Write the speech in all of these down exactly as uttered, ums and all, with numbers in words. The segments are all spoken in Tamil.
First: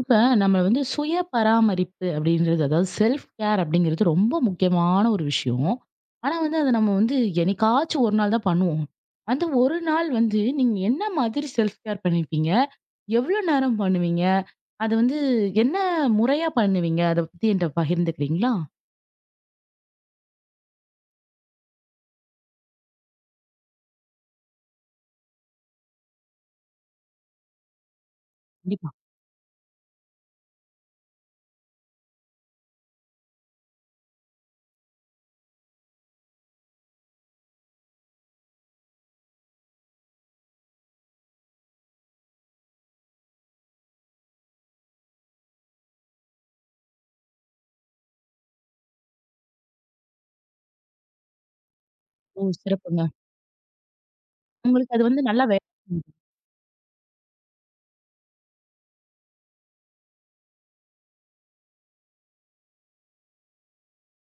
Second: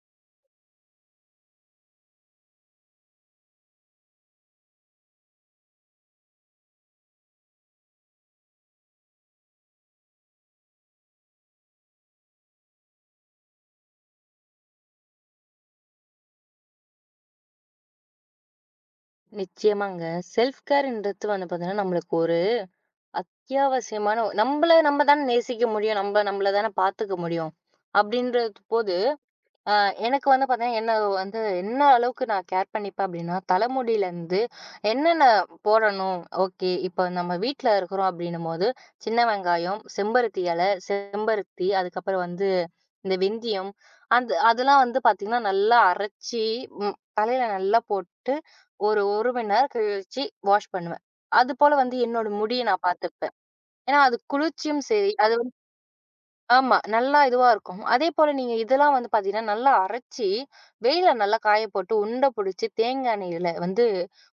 இப்ப நம்ம வந்து சுய பராமரிப்பு அப்படின்றது அதாவது செல்ஃப் கேர் அப்படிங்கிறது ரொம்ப முக்கியமான ஒரு விஷயம். ஆனா வந்து அத நம்ம வந்து என்னைக்காச்சும் ஒரு நாள் தான் பண்ணுவோம். அந்த ஒரு நாள் வந்து நீங்க என்ன மாதிரி செல்ஃப் கேர் பண்ணிப்பீங்க? எவ்வளோ நேரம் பண்ணுவீங்க? அது வந்து என்ன முறையா பண்ணுவீங்க? அத பத்தி என்ட்ட பகிர்ந்துக்கிறீங்களா? நிச்சயமாங்க. செல்ஃப் கேர்ன்றது வந்து பார்த்தீங்கன்னா, நம்மளுக்கு ஒரு அத்தியாவசியமான நம்மள நம்ம தான நேசிக்க முடியும். நம்ம நம்மள தான பார்த்துக்க முடியும். அப்படின்ற கண்டிப்பா. போது, ஆ எனக்கு வந்து பார்த்தீங்கன்னா, என்ன வந்து என்ன அளவுக்கு நான் கேர் பண்ணிப்பேன் அப்டின்னா, தலைமுடியிலருந்து என்னென்ன போடணும்? ஓகே. இப்ப நம்ம வீட்ல இருக்கிறோம் அப்டின்னும்போது, சின்ன வெங்காயம், செம்பருத்தி இலை, செம்பருத்தி, அதுக்கப்புறம் வந்து இந்த வெந்தயம், அந்த அதெல்லாம் வந்து பார்த்தீங்கன்னா, நல்லா அரைச்சி ம் தலையில நல்லா போட்டு, ஒரு 1 மணி நேரம் கழிச்சு வாஷ் பண்ணுவேன். அதுபோல வந்து என்னோட ஓ! முடிய நான் சிறப்புங்க. பார்த்துப்பேன். ஏன்னா, அது குளிர்ச்சியும் உங்களுக்கு அது சரி, வந்து அது நல்லா வேலை செய்யுது. ஆமா. நல்லா இதுவா இருக்கும். அதேபோல நீங்க இதெல்லாம் வந்து பார்த்தீங்கன்னா, நல்லா அரைச்சு, வெயில்ல நல்லா காய போட்டு, உருண்ட புடிச்சு, தேங்கா எண்ணெயில வந்து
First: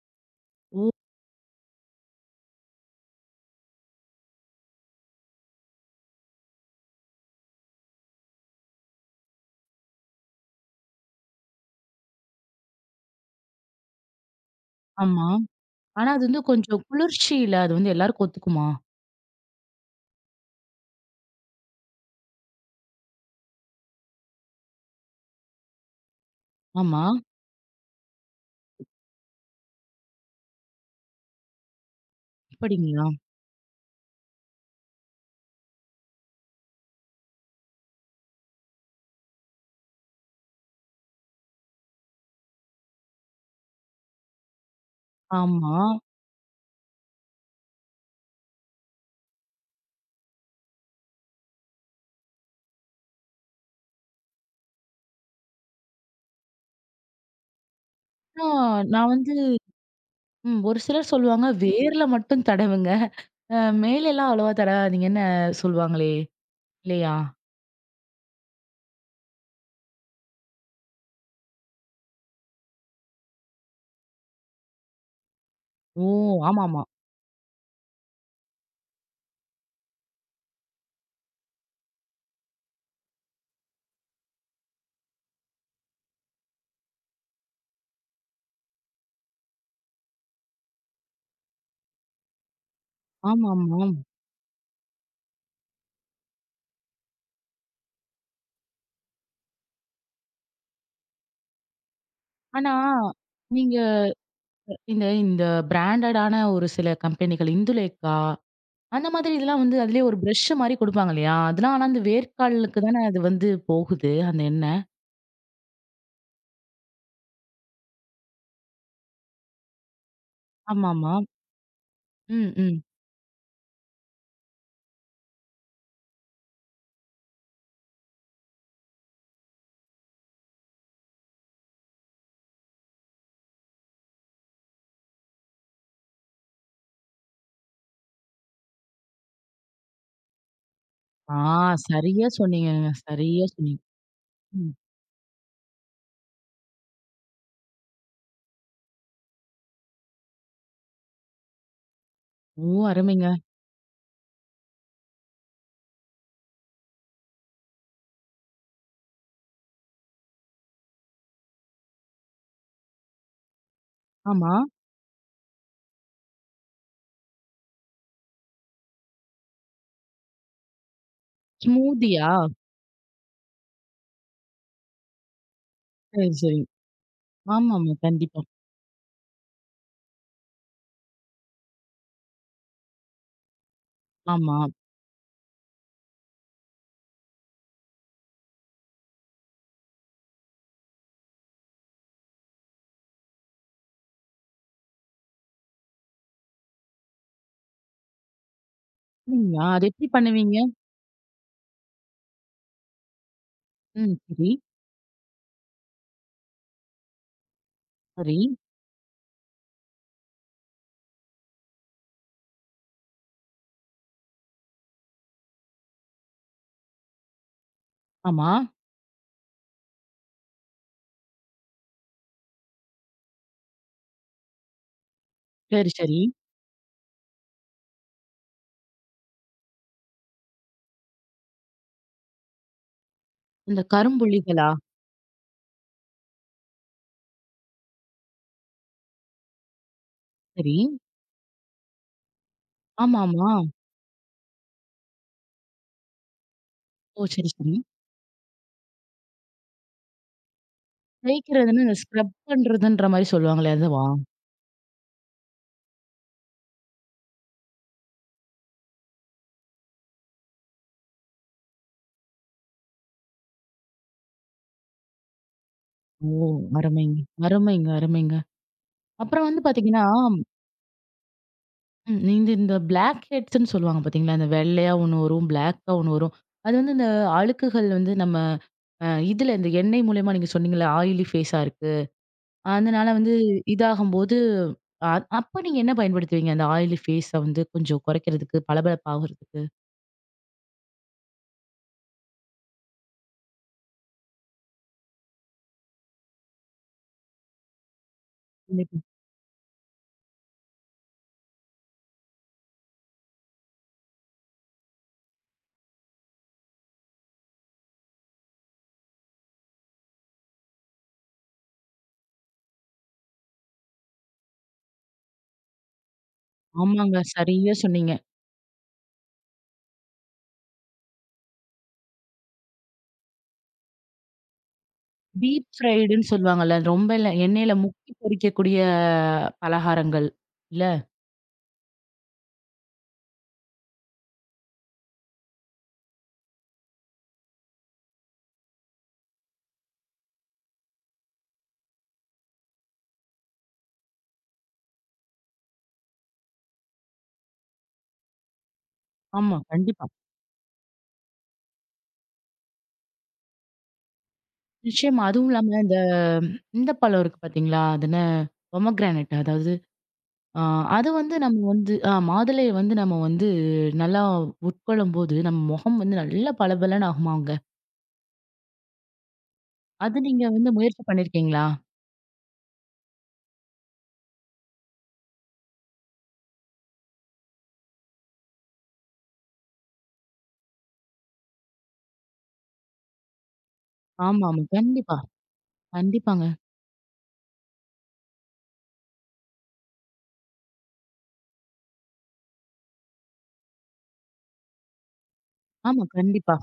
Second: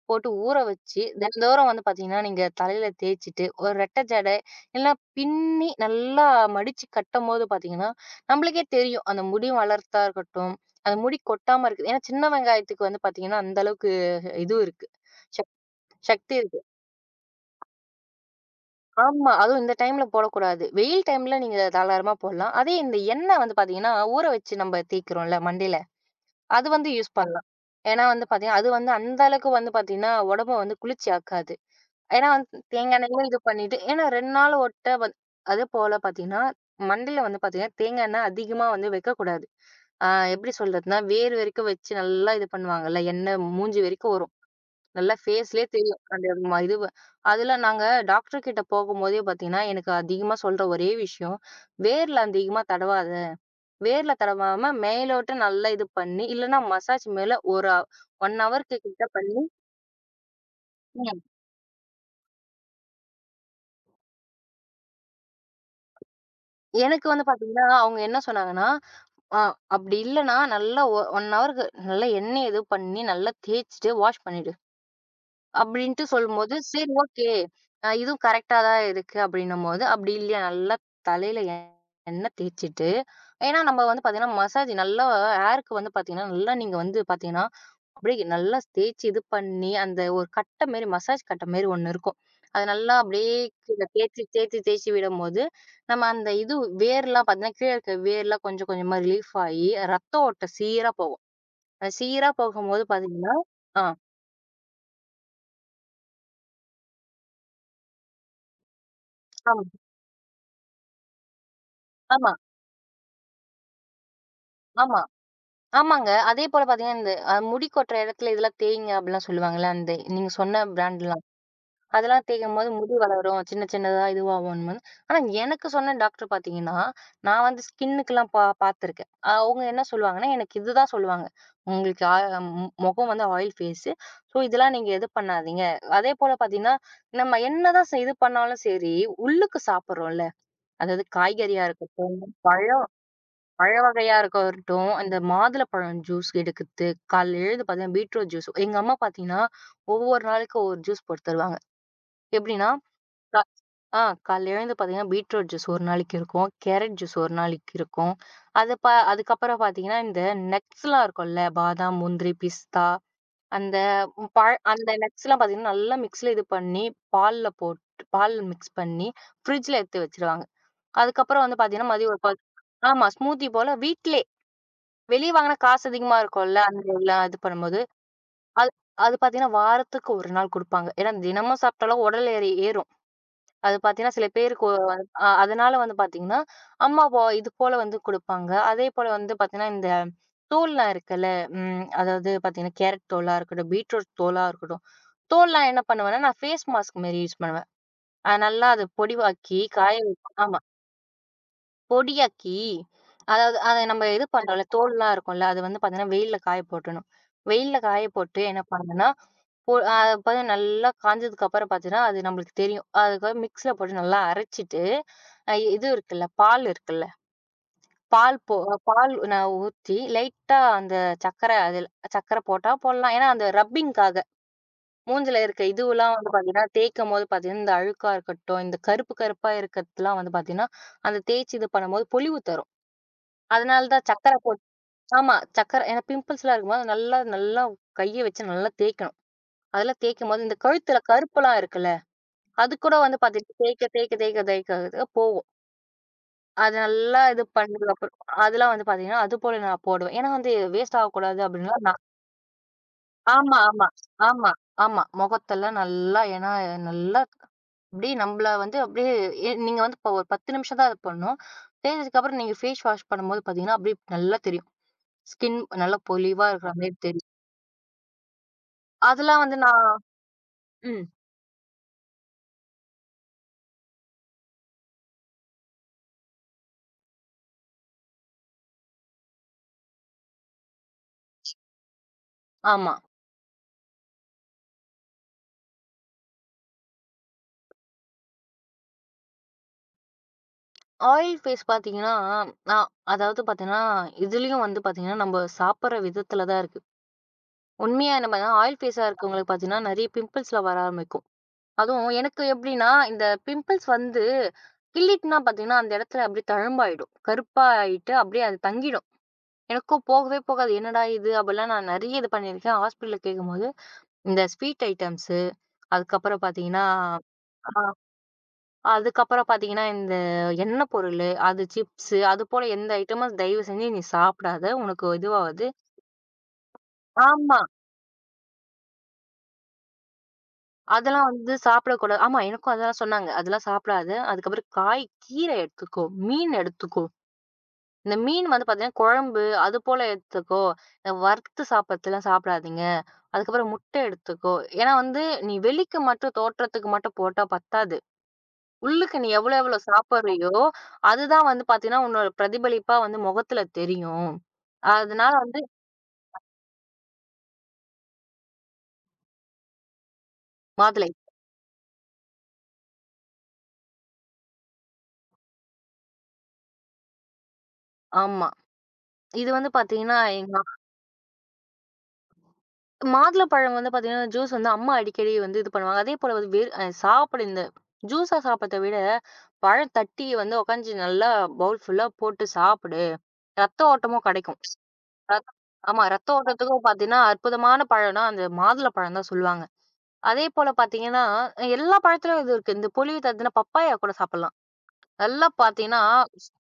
போட்டு ஊற ஓ! வச்சு, தினந்தோறும் வந்து பார்த்தீங்கன்னா, நீங்க தலையில தேய்ச்சுட்டு, ஒரு ரெட்டை ஜடை இல்லன்னா பின்னி நல்லா மடிச்சு கட்டும்போது பார்த்தீங்கன்னா, நம்மளுக்கே தெரியும். அந்த முடி வளர்த்தா இருக்கட்டும், அந்த முடி கொட்டாம இருக்குது. ஏன்னா, சின்ன வெங்காயத்துக்கு வந்து பார்த்தீங்கன்னா, அந்த அளவுக்கு இது இருக்கு. ஆமா. சக் ஆனா அது சக்தி வந்து இருக்கு. கொஞ்சம் குளிர்ச்சியில அது வந்து எல்லாருக்கும் ஒத்துக்குமா? ஆமா. அதுவும் இந்த டைம்ல போடக்கூடாது. வெயில் டைம்ல நீங்க தாராளமா போடலாம். அதே இந்த எண்ணெய் வந்து பார்த்தீங்கன்னா, ஊற வச்சு நம்ம தேய்க்கிறோம்ல மண்டையில, அது வந்து ஆமா. யூஸ் பண்ணலாம். ஏன்னா வந்து பார்த்தீங்கன்னா, அது வந்து அந்த அளவுக்கு வந்து பார்த்தீங்கன்னா, உடம்ப வந்து குளிர்ச்சி ஆக்காது. ஏன்னா வந்து தேங்காய் அப்படிங்களா? எண்ணெயும் இது பண்ணிட்டு ஏன்னா ரெண்டு நாள் ஒட்ட வந் அதேபோல பார்த்தீங்கன்னா, மண்டையில வந்து பார்த்தீங்கன்னா, தேங்காய் எண்ணெய் அதிகமா வந்து வைக்கக்கூடாது. ஆ எப்படி சொல்றதுன்னா, வேர் வரைக்கும் வச்சு நல்லா இது பண்ணுவாங்கல்ல, எண்ணெய் மூஞ்சி வரைக்கும் வரும். நல்லா ஃபேஸ்லயே ஆமா. தெரியும். அந்த ம இது அதில நாங்க டாக்டர் கிட்ட போகும்போதே பார்த்தீங்கன்னா, எனக்கு அதிகமா சொல்ற ஒரே விஷயம், வேர்ல அதிகமா தடவாத. வேர்ல தடவாம மேலோட்ட நல்லா இது பண்ணி, இல்லன்னா மசாஜ் மேல ஒரு 1 ஹவருக்கு அப்புறம் கிட்ட நான் வந்து பண்ணி ம். ஒரு சிலர் ம். சொல்லுவாங்க, வேர்ல மட்டும் தடவுங்க. அ மேலலாம் அவ்வளவா தடவாதீங்கன்னு சொல்லுவாங்களே! எனக்கு இல்லையா? வந்து பார்த்தீங்கன்னா, அவங்க என்ன சொன்னாங்கன்னா, "அ அப்படி இல்லன்னா நல்லா ஒ ஒரு ஹவருக்கு நல்லா எண்ணெய் இது பண்ணி நல்லா தேய்ச்சுட்டு வாஷ் பண்ணிடு." அப்டின்ட்டு ஓ! சொல்லும்போது, ஆமாமா. சரி ஓகே. அ இதுவும் கரெக்ட்டா தான் இருக்கு அப்டின்னும்போது, அப்டி இல்லையா நல்லா தலையில எண்ணெய் தேய்ச்சுட்டு ஏன்னா நம்ம வந்து பார்த்தீங்கன்னா, மசாஜ் நல்லா ஹேருக்கு வந்து பார்த்தீங்கன்னா, நல்லா நீங்க வந்து பார்த்தீங்கன்னா, அப்டியே நல்லா தேய்ச்சு இது பண்ணி, அந்த ஒரு கட்ட மாரி மசாஜ் கட்ட மாரி ஒண்ணு இருக்கும். அது நல்லா அப்டியே கீழ ஆமாமாம். தேய்ச்சு, தேய்ச்சு, தேய்ச்சு விடும்போது, நம்ம அந்த இது வேர்லாம் பார்த்தீங்கன்னா, கீழ இருக்க வேர்லாம் கொஞ்சம் கொஞ்சமா ரிலீஃப் ஆயி, ரத்த ஓட்டம் சீரா போகும். அது சீரா ஆனா, போகும்போது பார்த்தீங்கன்னா நீங்க ஆ இந்த இந்த பிராண்டடான ஒரு சில கம்பெனிகள் இந்துலேக்கா, அந்த மாதிரி இதெல்லாம் ஆமா, வந்து அதிலேயே ஒரு பிரஷ் மாரி குடுப்பாங்க இல்லையா? அதெல்லாம் ஆனா அந்த ஆமா, வேர்க்காலுக்கு தானே அது வந்து போகுது, அந்த எண்ணெய். ஆமா. ஆமாங்க. அதே போல பார்த்தீங்கன்னா, இந்த அ முடி கொட்டுற இடத்துல இதெல்லாம் தேய்ங்க அப்படிலாம் சொல்லுவாங்கல்ல. அந்த நீங்க சொன்ன ஆமாமா. பிராண்ட்லாம். அதெல்லாம் ம், தேய்க்கும்போது ம். முடி வளரும். சின்ன சின்னதா இதுவாகும்ன்னு. ஆனா எனக்கு சொன்ன டாக்டர் பார்த்தீங்கன்னா, நான் வந்து ஸ்கின்னுக்குலாம் பா பார்த்துருக்கேன். அவங்க என்ன சொல்லுவாங்கன்னா, எனக்கு இதுதான் சொல்லுவாங்க. உங்களுக்கு ஆ மு முகம் வந்து ஆயில் ஃபேஸு. ஸோ இதெல்லாம் நீங்க இது பண்ணாதீங்க. அதே போல பார்த்தீங்கன்னா, நம்ம என்னதான் செ இது பண்ணாலும் சரி, உள்ளுக்கு சாப்பிடுறோம்ல. அதாவது ஆ, காய்கறியா இருக்கட்டும், சரியா பழம் சொன்னீங்கங்க. சரியா பழ சொன்னீங்க. வகையா ம். இருக்கட்டும், இந்த மாதுளப்பழம் ஜூஸ் எடுக்குறது, காலைல எழுந்து பார்த்தீங்கன்னா, பீட்ரூட் ஜூஸ் எங்க அம்மா பார்த்தீங்கன்னா, ஒவ்வொரு நாளைக்கு ஒவ்வொரு ஜூஸ் போட்டு தருவாங்க. எப்படின்னா, ஓ! அருமைங்க. கா ஆ காலைல எழுந்து பார்த்தீங்கன்னா, பீட்ரூட் ஜூஸ் ஒரு நாளைக்கு இருக்கும். கேரட் ஜூஸ் ஒரு நாளைக்கு இருக்கும். அது ப அதுக்கப்புறம் பார்த்தீங்கன்னா, இந்த நட்ஸ்லாம் இருக்கும்ல, பாதாம், முந்திரி, பிஸ்தா அந்த பழ ஆமா. அந்த நட்ஸ்லாம் பார்த்தீங்கன்னா, நல்லா மிக்ஸில இது பண்ணி, பால்ல போட்டு பால் மிக்ஸ் பண்ணி, ஃப்ரிட்ஜ்ல எடுத்து வச்சுருவாங்க. அதுக்கப்புறம் வந்து பார்த்தீங்கன்னா, மதியம் ஒரு ஸ்மூதியா? பத் ஆமா. ஸ்மூத்தி போல வீட்லே வெளிய வாங்குனா காசு அதிகமா சரி, இருக்கும்ல. சரி. அந்த எல்லாம் இது பண்ணும்போது. ஆமாமா. கண்டிப்பா. அது அது பார்த்தீங்கன்னா, வாரத்துக்கு ஒரு நாள் குடுப்பாங்க. ஏன்னா, தினமும் சாப்பிட்டாலும் உடல் ஏறி ஏறும். அது பார்த்தீங்கன்னா, சில ஆமா. பேருக்கு ஒ- அ அதனால வந்து பார்த்தீங்கன்னா, அம்மா போ இது போல வந்து குடுப்பாங்க. அதேபோல வந்து பார்த்தீங்கன்னா, இந்த தோல்லாம் இருக்குல்ல. ம் அதாவது பார்த்தீங்கன்னா, கேரட் தோலா இருக்கட்டும், பீட்ரூட் தோலா இருக்கட்டும். தோல்லாம் என்ன பண்ணுவேன்னா, நான் ஃபேஸ் மாஸ்க் மாரி யூஸ் பண்ணுவேன். அ நல்லா அது பொடிவாக்கி அப்படிங்களா? அது காய எப்படி பண்ணுவீங்க? வைப்பேன். பொடியாக்கி, அதாவது அத நம்ம ம். இது அ. சரி, பண்றோம்ல, தோல்லாம் இருக்கும்ல, அது வந்து பார்த்தீங்கன்னா, வெயில்ல காய போட்டுறணும். வெயில்ல காய சரி. போட்டு என்ன பண்ணணும்னா, பொ அ பார்த்தீங்கன்னா நல்லா காஞ்சதுக்கு அப்புறம் பார்த்தீங்கன்னா, அது நம்மளுக்கு தெரியும். அதுக்காக மிக்ஸில போட்டு நல்லா அரைச்சிட்டு, அ இது இருக்குல்ல, பால் இருக்குல்ல, பால் ஆமா. போ அஹ் பால் நான் ஊத்தி லைட்டா அந்த சர்க்கரை அதில சர்க்கரை போட்டா போடலாம். ஏன்னா அந்த ரப்பிங்க்காக. மூஞ்சில இருக்க சரி, இதுவெல்லாம் சரி. வந்து பார்த்தீங்கன்னா, தேய்க்கும்போது பார்த்தீங்கன்னா, இந்த அழுக்கா இருக்கட்டும், இந்த கருப்பு கருப்பா இருக்கிறதுலாம் வந்து பார்த்தீங்கன்னா, அந்த தேய்ச்சு இது பண்ணும்போது பொலிவு தரும். இந்த அதனால தான் சக்கரை போட் கரும்புள்ளிகளா? ஆமா. சக்கரை ஏன்னா பிம்பிள்ஸ்லாம் இருக்கும்போது நல்லா நல்லா கைய வச்சு நல்லா தேய்க்கணும். அதெல்லாம் தேய்க்கும்போது இந்த சரி. கழுத்துல கருப்பெல்லாம் இருக்குல்ல, அது கூட வந்து ஆமாமா. பாத்தீங்கன்னா தேய்க்க தேய்க்க தேய்க்க தேய்க்க போகும். அது நல்லா ஓ! இது சரி, சரி. பண்ணதுக்கு அப்புறம் அதெல்லாம் வந்து பாத்தீங்கன்னா, அது போல நான் போடுவேன். ஏன்னா வந்து வேஸ்ட் ஆகக்கூடாது தேய்க்கிறதுன்னா, அப்படின்லாம் இந்த நான் ஸ்க்ரப் பண்றதுன்ற மாரி ஆமா, சொல்லுவாங்களே ஆமா, அதுவா? ஆமா, ஆமா. முகத்தெல்லாம் நல்லா ஏன்னா நல்லா அப்படியே நம்மள வந்து அப்படியே எ நீங்க வந்து இப்போ ஒரு பத்து நிமிஷம் தான் அது பண்ணணும். தேய்ச்சதுக்கப்புறம் நீங்க ஃபேஸ் வாஷ் பண்ணும்போது பாத்தீங்கன்னா, அப்படியே நல்லா தெரியும். ஸ்கின் நல்லா ஓ! பொலிவா இருக்கிற மாரி அருமைங்க. தெரியும். அருமைங்க, அருமைங்க. அதெல்லாம் அப்புறம் வந்து வந்து நான் பார்த்தீங்கன்னா, ம். ம் இந்த இந்த பிளாக் ஹெட்ஸ்ன்னு சொல்லுவாங்க பார்த்தீங்களா? இந்த வெள்ளையா ஒண்ணு வரும், பிளாக்கா ஒண்ணு வரும். அது வந்து இந்த அழுக்குகள் வந்து நம்ம அ இதுல இந்த எண்ணெய் மூலியமா நீங்க சொன்னீங்கல்ல, ஆயிலி ஃபேஸா இருக்கு. ஆமா. அதனால வந்து இதாகும்போது, அ அப்ப நீங்க என்ன பயன்படுத்துவீங்க? அந்த ஆயிலி ஃபேஸ வந்து கொஞ்சம் குறைக்கிறதுக்கு, பளபளப்பாகறதுக்கு? ஆயில் ஃபேஸ் பார்த்தீங்கன்னா, நான் அதாவது பார்த்தீங்கன்னா, இதுலயும் வந்து பார்த்தீங்கன்னா, நம்ப சாப்பிடுற விதத்துல தான் இருக்கு. உண்மையா நம்ம ஆயில் கண்டிப்பா. ஃபேஸா இருக்கவங்களுக்கு பார்த்தீங்கன்னா, நெறைய பிம்பிள்ஸ்லாம் வர ஆரம்பிக்கும். அதுவும் எனக்கு எப்படின்னா, இந்த பிம்பிள்ஸ் வந்து கிள்ளிட்டனா பார்த்தீங்கன்னா, அந்த இடத்துல அப்படியே தழும்பாயிடும். கருப்பா ஆயிட்டு அப்படியே அது தங்கிடும். எனக்கும் போகவே போகாது. என்னடா இது? அப்படிலாம் நான் நெறைய இது பண்ணியிருக்கேன். ஹாஸ்பிட்டல்ல கேட்கும்போது, இந்த ஸ்வீட் ஐட்டம்ஸு, அதுக்கப்புறம் பார்த்தீங்கன்னா ஆமாங்க. சரியா சொன்னீங்க. அதுக்கப்புறம் பார்த்தீங்கன்னா, இந்த எண்ணெய் பொருளு, அது சிப்ஸு, அதுபோல எந்த ஐட்டமும் தயவு செஞ்சு நீ சாப்பிடாத. உனக்கு இதுவாவது டீப் ஃப்ரைடுன்னு சொல்லுவாங்கல்ல. ரொம்ப இல்ல ஆமா. எண்ணெயில முக்கி பொரிக்கக்கூடிய பலகாரங்கள் இல்ல? அதெல்லாம் வந்து சாப்பிடக்கூடாது. ஆமா, எனக்கும் அதெல்லாம் சொன்னாங்க. அதெல்லாம் சாப்பிடாத. அதுக்கப்புறம் காய், கீரை எடுத்துக்கோ. மீன் எடுத்துக்கோ. இந்த மீன் வந்து பார்த்தீங்கன்னா, குழம்பு அதுபோல எடுத்துக்கோ. இந்த வறுத்து சாப்பிடறதெல்லாம் சாப்பிடாதீங்க. அதுக்கப்புறம் முட்டை எடுத்துக்கோ. ஏன்னா வந்து, நீ வெளிக்கு மட்டும் தோற்றத்துக்கு மட்டும் போட்டா பத்தாது. உள்ளுக்கு நீ எவ்வளோ ஆமா, எவ்வளோ கண்டிப்பா. சாப்பிடுறியோ, அதுதான் வந்து பார்த்தீங்கன்னா, உன்னோட பிரதிபலிப்பா வந்து முகத்துல தெரியும். நிச்சயமா. அதனால அதுவும் வந்து இல்லாம இந்த இந்த பழம் இருக்கு பார்த்தீங்களா? அது என்ன? பொமோகிரானேட் அதாவது அ மாதுளை. அது வந்து நம்ம வந்து அ மாதுளைய வந்து நம்ம வந்து நல்லா உட்கொள்ளும்போது, நம்ம முகம் வந்து நல்லா பளபளன்னு ஆகுமாங்க. ஆமா. இது வந்து அது பார்த்தீங்கன்னா, நீங்க எங்க வந்து அம்மா- முயற்சி பண்ணியிருக்கீங்களா? மாதுளை பழம் வந்து பார்த்தீங்கன்னா, ஜூஸ் வந்து அம்மா அடிக்கடி வந்து இது பண்ணுவாங்க. அதேபோல வந்து வேறு அ சாப்பிட இந்த ஜூஸா சாப்பிடறத விட, பழம் தட்டி வந்து உக்காஞ்சு நல்லா பவுல் ஃபுல்லா போட்டு சாப்பிடு. ரத்த ஓட்டமும் கெடைக்கும். ஆமாமா. கண்டிப்பா, ரத் ஆமா. ரத்த கண்டிப்பாங்க. ஓட்டத்துக்கும் பார்த்தீங்கன்னா, அற்புதமான பழம்னா அந்த மாதுளை பழம் தான் சொல்லுவாங்க. அதே போல பார்த்தீங்கன்னா, எல்லா பழத்துலயும் இது இருக்கு. இந்த பொலிவு தருதுன்னா பப்பாயா கூட சாப்பிடலாம். நல்லா பார்த்தீங்கன்னா, ஆமா, கண்டிப்பா.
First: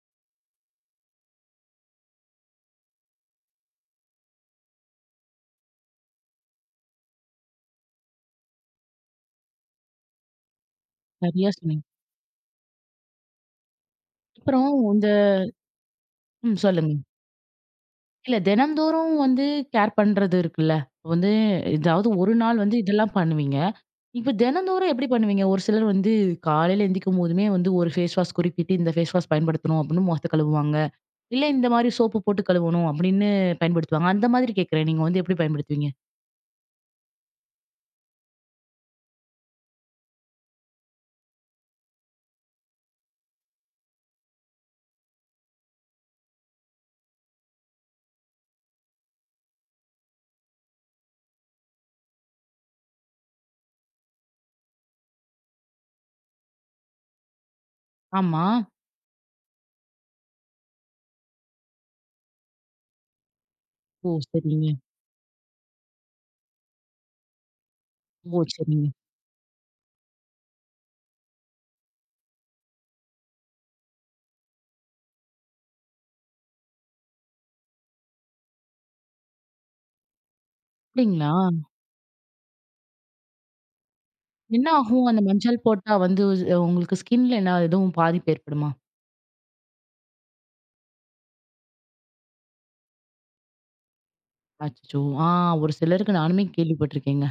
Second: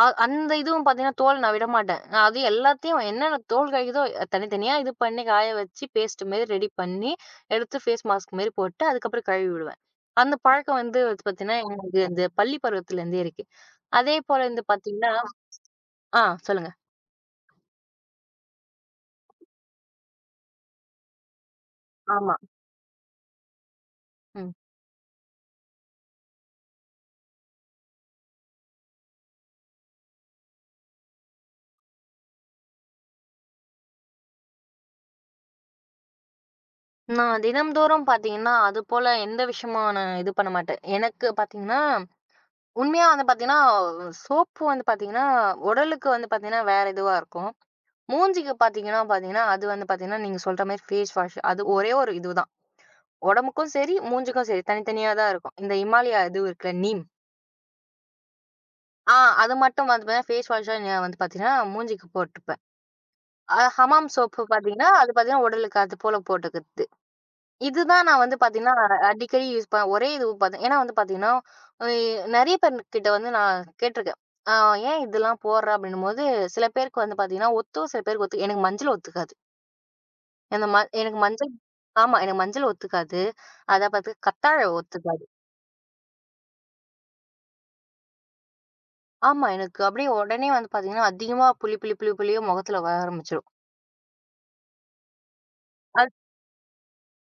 அ அந்த இதுவும் பார்த்தீங்கன்னா, தோல் நான் விடமாட்டேன். நான் அது எல்லாத்தையும் என்னென்ன தோல் கிடைக்குதோ அ, தனித்தனியா இது பண்ணி காய வச்சு பேஸ்ட் மாரி ரெடி பண்ணி, எடுத்து ஃபேஸ் மாஸ்க் மாரி போட்டு அதுக்கப்புறம் கழுவி விடுவேன். அந்த பழக்கம் வந்து சரியா பார்த்தீங்கன்னா, சொன்னீங்க. எனக்கு இந்த பள்ளி பருவத்திலேருந்தே இருக்கு. அதே போல வந்து அப்புறம் இந்த பார்த்தீங்கன்னா ஆ ம் சொல்லுங்க. சொல்லுங்க. இல்ல தினந்தோறும் வந்து கேர் பண்றது இருக்குல்ல. வந்து ஏதாவது ஒரு ஆமா. நாள் வந்து இதெல்லாம் பண்ணுவீங்க. இப்ப ம். தினந்தோறும் எப்படி பண்ணுவீங்க? ஒரு சிலர் வந்து காலையில எந்திரிக்கும் போதுமே வந்து ஒரு ஃபேஸ் வாஷ் குறிப்பிட்டு இந்த ஃபேஸ் வாஷ் பயன்படுத்தணும் அப்படின்னு முகத்த கழுவுவாங்க. இல்ல இந்த மாதிரி சோப்பு போட்டு கழுவணும் அப்படின்னு பயன்படுத்துவாங்க. அந்த மாதிரி கேட்கிறேன். நீங்க வந்து எப்படி பயன்படுத்துவீங்க? நான் தினம்தோறும் பார்த்தீங்கன்னா, அது போல எந்த விஷயமும் நான் இது பண்ண மாட்டேன். எனக்கு பார்த்தீங்கன்னா உண்மையா வந்து பார்த்தீங்கன்னா, சோப்பு வந்து பார்த்தீங்கன்னா, உடலுக்கு வந்து பார்த்தீங்கன்னா, வேற இதுவா இருக்கும். மூஞ்சிக்கு பார்த்தீங்கன்னா பார்த்தீங்கன்னா, அது வந்து பார்த்தீங்கன்னா, நீங்க சொல்ற மாரி ஃபேஸ் வாஷ். அது ஒரே ஒரு இதுதான். உடம்புக்கும் சரி, மூஞ்சிக்கும் சரி தனித்தனியா தான் இருக்கும். இந்த ஹிமாலயா இது இருக்குல்ல நீம். ஆமா. ஆ அது மட்டும் வந்து பார்த்தீங்கன்னா, ஃபேஸ் வாஷ்ஷா நான் வந்து பார்த்தீங்கன்னா, மூஞ்சிக்கு போட்டுப்பேன். அ ஹமாம் ஓ! சோப்பு சரிங்க. பார்த்தீங்கன்னா, அது பார்த்தீங்கன்னா, உடலுக்கு அது போல போட்டுக்கிறது. இதுதான் நான் வந்து ஓ! பார்த்தீங்கன்னா, சரிங்க. அடிக்கடி யூஸ் ப ஒரே இது பாத்தேன். ஏன்னா வந்து பார்த்தீங்கன்னா, எ நெறைய பேர்கிட்ட வந்து நான் கேட்டுருக்கேன். "அ ஏன் இதெல்லாம் போடுற?" அப்படின்னும்போது, சில பேருக்கு வந்து பார்த்தீங்கன்னா, ஒத்தும். சில பேருக்கு ஒத்து எனக்கு மஞ்சள் ஒத்துக்காது. அந்த ம எனக்கு அப்படிங்களா? மஞ்சள் ஆமா. எனக்கு மஞ்சள் ஒத்துக்காது. அத பாத்து கத்தாழ என்ன ஆகும்? அந்த ஒத்துக்காது. மஞ்சள் போட்டா வந்து உங்களுக்கு ஸ்கின்ல என்ன எதுவும் பாதிப்பு ஏற்படுமா? ஆமா. எனக்கு அப்படியே உடனே வந்து பார்த்தீங்கன்னா, அதிகமா புளி புளி புளி புளியே முகத்துல வர ஆரம்பிச்சுரும். அச்சச்சோ! ஆ, ஒரு அது சிலருக்கு நானுமே கேள்விப்பட்டுருக்கேங்க.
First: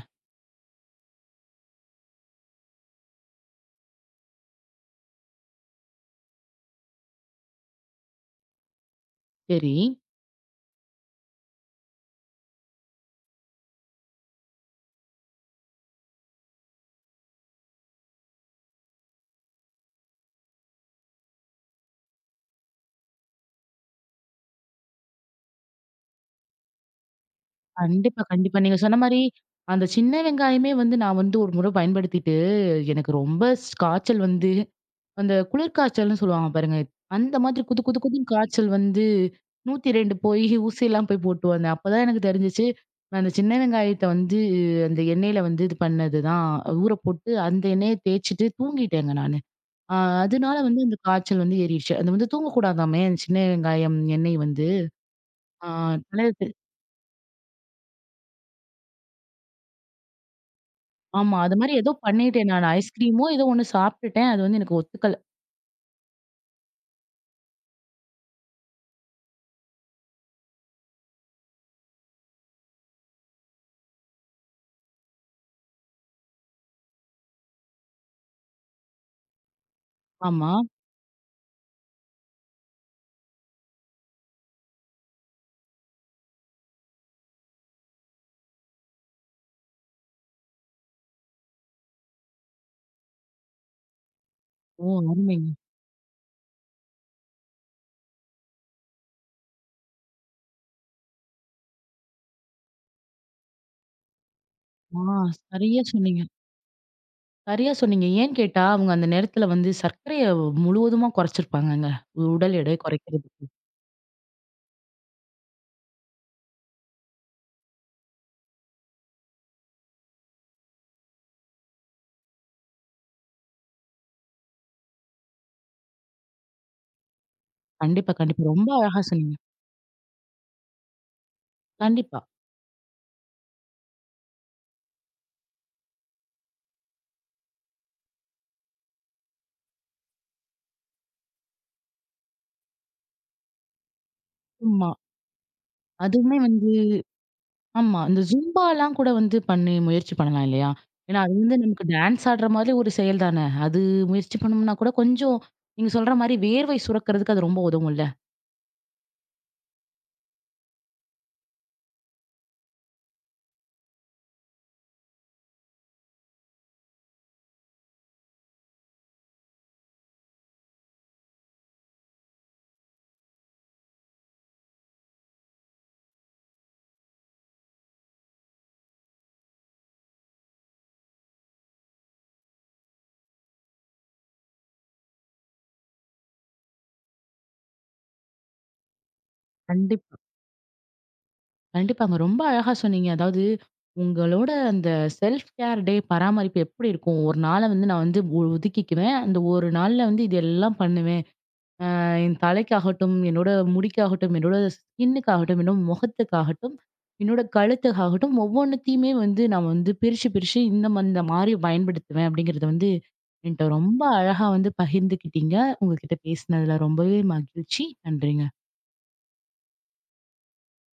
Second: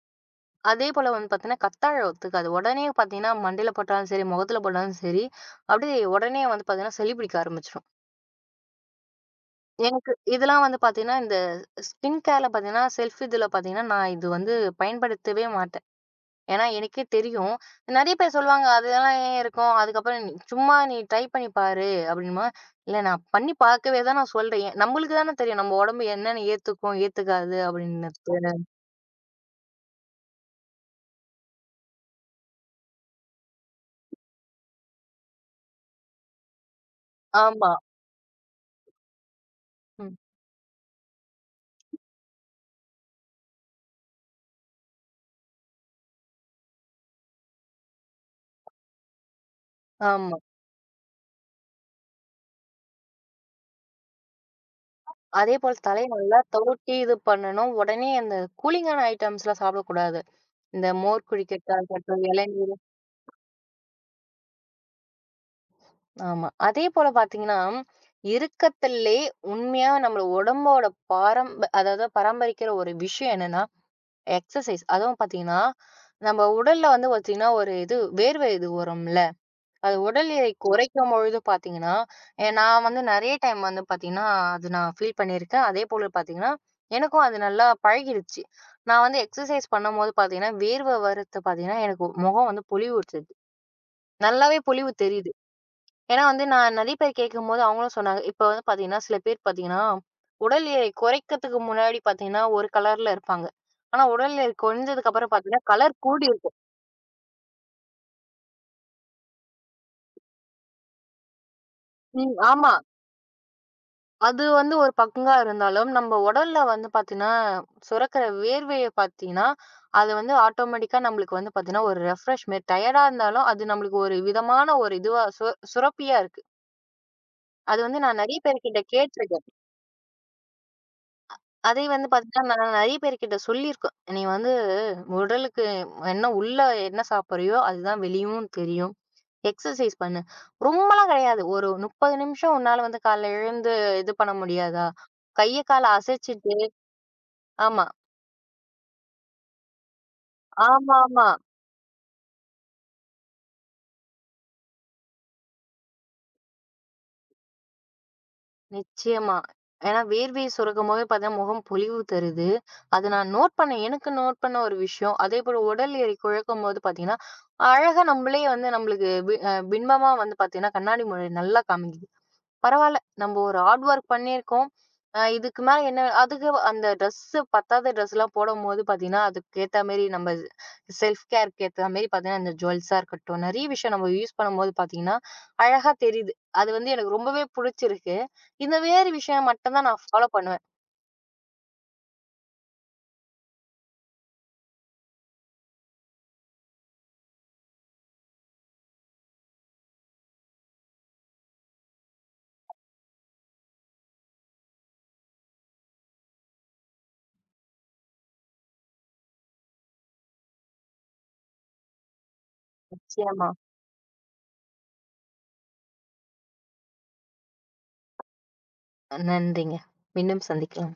அதேபோல வந்து பார்த்தீங்கன்னா, கத்தாழ ஒத்துக்காது. உடனே பார்த்தீங்கன்னா, மண்டையில போட்டாலும் சரி, முகத்துல போட்டாலும் சரி, அப்படியே உடனே வந்து பார்த்தீங்கன்னா, சளி பிடிக்க ஆரம்பிச்சுரும். சரி. எனக்கு இதெல்லாம் வந்து பார்த்தீங்கன்னா, இந்த ஸ்கின் கேர்ல பார்த்தீங்கன்னா, செல்ஃப் இதுல பார்த்தீங்கன்னா, நான் இது வந்து பயன்படுத்தவே மாட்டேன். ஏன்னா, எனக்கே தெரியும். நெறைய பேர் சொல்லுவாங்க, "அதெல்லாம் ஏன் இருக்கும்? அதுக்கப்புறம் நீ சும்மா நீ ட்ரை பண்ணி பாரு" அப்படின்பா. இல்ல நான் பண்ணி பார்க்கவே தான் நான் சொல்றேன். என் நம்மளுக்கு தானே தெரியும். நம்ம உடம்பு என்னென்ன ஏத்துக்கும், ஏத்துக்காது கண்டிப்பா, அப்படின்னுட்டு. கண்டிப்பா. நீங்க சொன்ன மாரி, அந்த சின்ன வெங்காயமே வந்து நான் வந்து ஒரு முறை பயன்படுத்திட்டு, எனக்கு ரொம்ப ஸ் காய்ச்சல் வந்து அந்த குளிர் காய்ச்சல்னு சொல்லுவாங்க பாருங்க. அந்த மாதிரி ஆமா. குது குது குதுன்னு காய்ச்சல் வந்து நூற்று இரண்டு ம். போய் ஊசிலாம் போய் போட்டு வந்தேன். அப்பதான் எனக்கு தெரிஞ்சுச்சு. நான் அந்த சின்ன வெங்காயத்த வந்து அந்த எண்ணெயில வந்து இது பண்ணது தான். ஊற போட்டு அந்த எண்ணெய தேய்ச்சுட்டு தூங்கிட்டேங்க நானு. ஆ, ஆமா. அதனால வந்து அந்த காய்ச்சல் வந்து ஏறிடுச்சு. அது வந்து தூங்கக்கூடாதாமே, அந்த சின்ன வெங்காயம் எண்ணெய் வந்து. ஆ, அதேபோல தலைய தலையில நல்லா தே தவுட்டி இது பண்ணணும். உடனே அந்த கூலிங்கான ஐட்டம்ஸ்லாம் சாப்பிடக்கூடாது. இந்த மோர் ஆமா. அது மாரி குடிக்கிறதா ஏதோ இருக்கட்டும், பண்ணிட்டேன் நான். இளநீர் ஐஸ்கிரீமோ ஏதோ ஒண்ணு சாப்பிட்டுட்டேன். அது வந்து எனக்கு ஒத்துக்கல. ஆமா. அதேபோல பார்த்தீங்கன்னா, இருக்கத்திலே உண்மையா நம்ம உடம்போட பாரம்ப அதாவது பராமரிக்கிற ஒரு விஷயம் என்னன்னா, எக்ஸர்சைஸ். அதுவும் பார்த்தீங்கன்னா, நம்ம உடல்ல வந்து பார்த்தீங்கன்னா, ஒரு இது வேர்வை இது வரும்ல. அது உடல் எடை ஆமா. குறைக்கும் பொழுது பார்த்தீங்கன்னா, எ நான் வந்து நெறைய டைம் வந்து பார்த்தீங்கன்னா, அது நான் ஃபீல் பண்ணியிருக்கேன். அதேபோல பார்த்தீங்கன்னா, எனக்கும் அது நல்லா பழகிடுச்சு. நான் வந்து எக்ஸர்சைஸ் பண்ணும்போது பார்த்தீங்கன்னா, வேர்வை வர்றது பார்த்தீங்கன்னா, எனக்கு முகம் வந்து பொலிவுறுத்துது. நல்லாவே ஓ! பொலிவு தெரியுது. அருமைங்க. ஏன்னா வந்து நான் நெறைய பேர் கேட்கும்போது அவங்களும் சொன்னாங்க. இப்ப வந்து பார்த்தீங்கன்னா, சில பேர் பார்த்தீங்கன்னா, உடல் எடை குறைக்கிறதுக்கு முன்னாடி பார்த்தீங்கன்னா, ஒரு கலர்ல இருப்பாங்க. ஆனா உடல் எடை ஆ, குறைஞ்சதுக்கு அப்புறம் பார்த்தீங்கன்னா, சரியா கலர் சொன்னீங்க. கூடி இருக்கும். சரியா சொன்னீங்க. ஏன்னு கேட்டா, அவங்க அந்த நேரத்துல வந்து சர்க்கரைய முழுவதுமா குறைச்சிருப்பாங்கங்க. ம். உடல் ஆமா. எடை குறைக்கிறது. அது வந்து ஒரு பங்கா இருந்தாலும், நம்ம உடல்ல வந்து பார்த்தீங்கன்னா, சுரக்கிற வேர்வைய பார்த்தீங்கன்னா, அது வந்து ஆட்டோமேட்டிக்கா நம்மளுக்கு வந்து பார்த்தீங்கன்னா, ஒரு ரெஃப்ரெஷ் மாரி டயர்டா இருந்தாலும், அது நம்மளுக்கு ஒரு விதமான ஒரு இதுவா சு சுரப்பியா இருக்கு. அது வந்து கண்டிப்பா, நான் நெறைய கண்டிப்பா. ரொம்ப பேர்கிட்ட அழகா சொன்னீங்க. கேட்டுருக்கேன். அதே வந்து கண்டிப்பா. பார்த்தீங்கன்னா, நான் நெறைய பேர்கிட்ட சொல்லியிருக்கேன். "நீ வந்து உடலுக்கு என்ன உள்ள என்ன சாப்பிடுறியோ, அதுதான் வெளியவும் தெரியும். எக்ஸர்சைஸ் பண்ணு." ரொம்பலாம் கிடையாது. ஒரு முப்பது நிமிஷம் உன்னால வந்து காலைல எழுந்து இது பண்ண முடியாதா? ஆமா. கைய கால அதுவுமே அசைச்சுட்டு வந்து ஆமா. ஆமா. இந்த ஜும்பாலாம் கூட வந்து பண்ணி முயற்சி பண்ணலாம் இல்லையா? ஏன்னா, ஆமாமா. அது வந்து நமக்கு டான்ஸ் ஆடுற மாதிரி ஒரு செயல் தானே. அது முயற்சி பண்ணோம்னா கூட கொஞ்சம் நீங்க சொல்ற மாரி வேர்வை சுரக்கிறதுக்கு அது ரொம்ப உதவும்ல. நிச்சயமா. ஏன்னா வேர்வைய சுரக்கும்போது பார்த்தீங்கன்னா, முகம் பொலிவு தருது. அது நான் நோட் பண்ணேன். எனக்கு நோட் பண்ண ஒரு விஷயம். அதேபோல உடல் எடை குறைக்கும்போது பார்த்தீங்கன்னா, அழகா நம்மளே வந்து நம்மளுக்கு பி அ பின்பமா வந்து பார்த்தீங்கன்னா, கண்ணாடி முன்னாடி நல்லா காமிக்குது. பரவால்ல. நம்ப ஒரு ஹார்ட் ஒர்க் பண்ணியிருக்கோம். அ இதுக்கு மேல என்ன அதுக்கு அந்த ட்ரெஸ்ஸு பத்தாத ட்ரெஸ்லாம் போடம்போது பார்த்தீங்கன்னா, அதுக்கு ஏத்த மாரி நம்ம செல்ஃப் கேருக்கு ஏத்த மாரி பார்த்தீங்கன்னா, இந்த ஜுவல்ஸா இருக்கட்டும், நெறைய விஷயம் நம்ம யூஸ் பண்ணும்போது பார்த்தீங்கன்னா, அழகா தெரியுது. அது வந்து எனக்கு ரொம்பவே புடிச்சிருக்கு. இந்த வேறு விஷயம் மட்டும் தான் நான் கண்டிப்பா. ஃபாலோ பண்ணுவேன். கண்டிப்பாங்க. ரொம்ப அழகா சொன்னீங்க. அதாவது உங்களோட அந்த செல்ஃப் கேர் டே பராமரிப்பு எப்படி இருக்கும்? ஒரு நாள வந்து நான் வந்து ஒ ஒதுக்கிக்குவேன். அந்த ஒரு நாள்ல வந்து இதெல்லாம் பண்ணுவேன். ஆஹ் என் தலைக்காகட்டும், என்னோட முடிக்காகட்டும், என்னோட ஸ்கின்னுக்காகட்டும், என்னோட முகத்துக்காகட்டும், என்னோட கழுத்துக்காகட்டும் ஒவ்வொன்னுத்தையுமே வந்து நான் வந்து பிரிச்சு, பிரிச்சு இந்த ம இந்த மாரி பயன்படுத்துவேன் அப்படிங்கிறத வந்து நிச்சயமா. என்ட்ட ரொம்ப அழகா வந்து பகிர்ந்துக்கிட்டீங்க. உங்ககிட்ட பேசினதுல ரொம்பவே மகிழ்ச்சி. நன்றிங்க. நன்றிங்க. மீண்டும் சந்திக்கலாம்.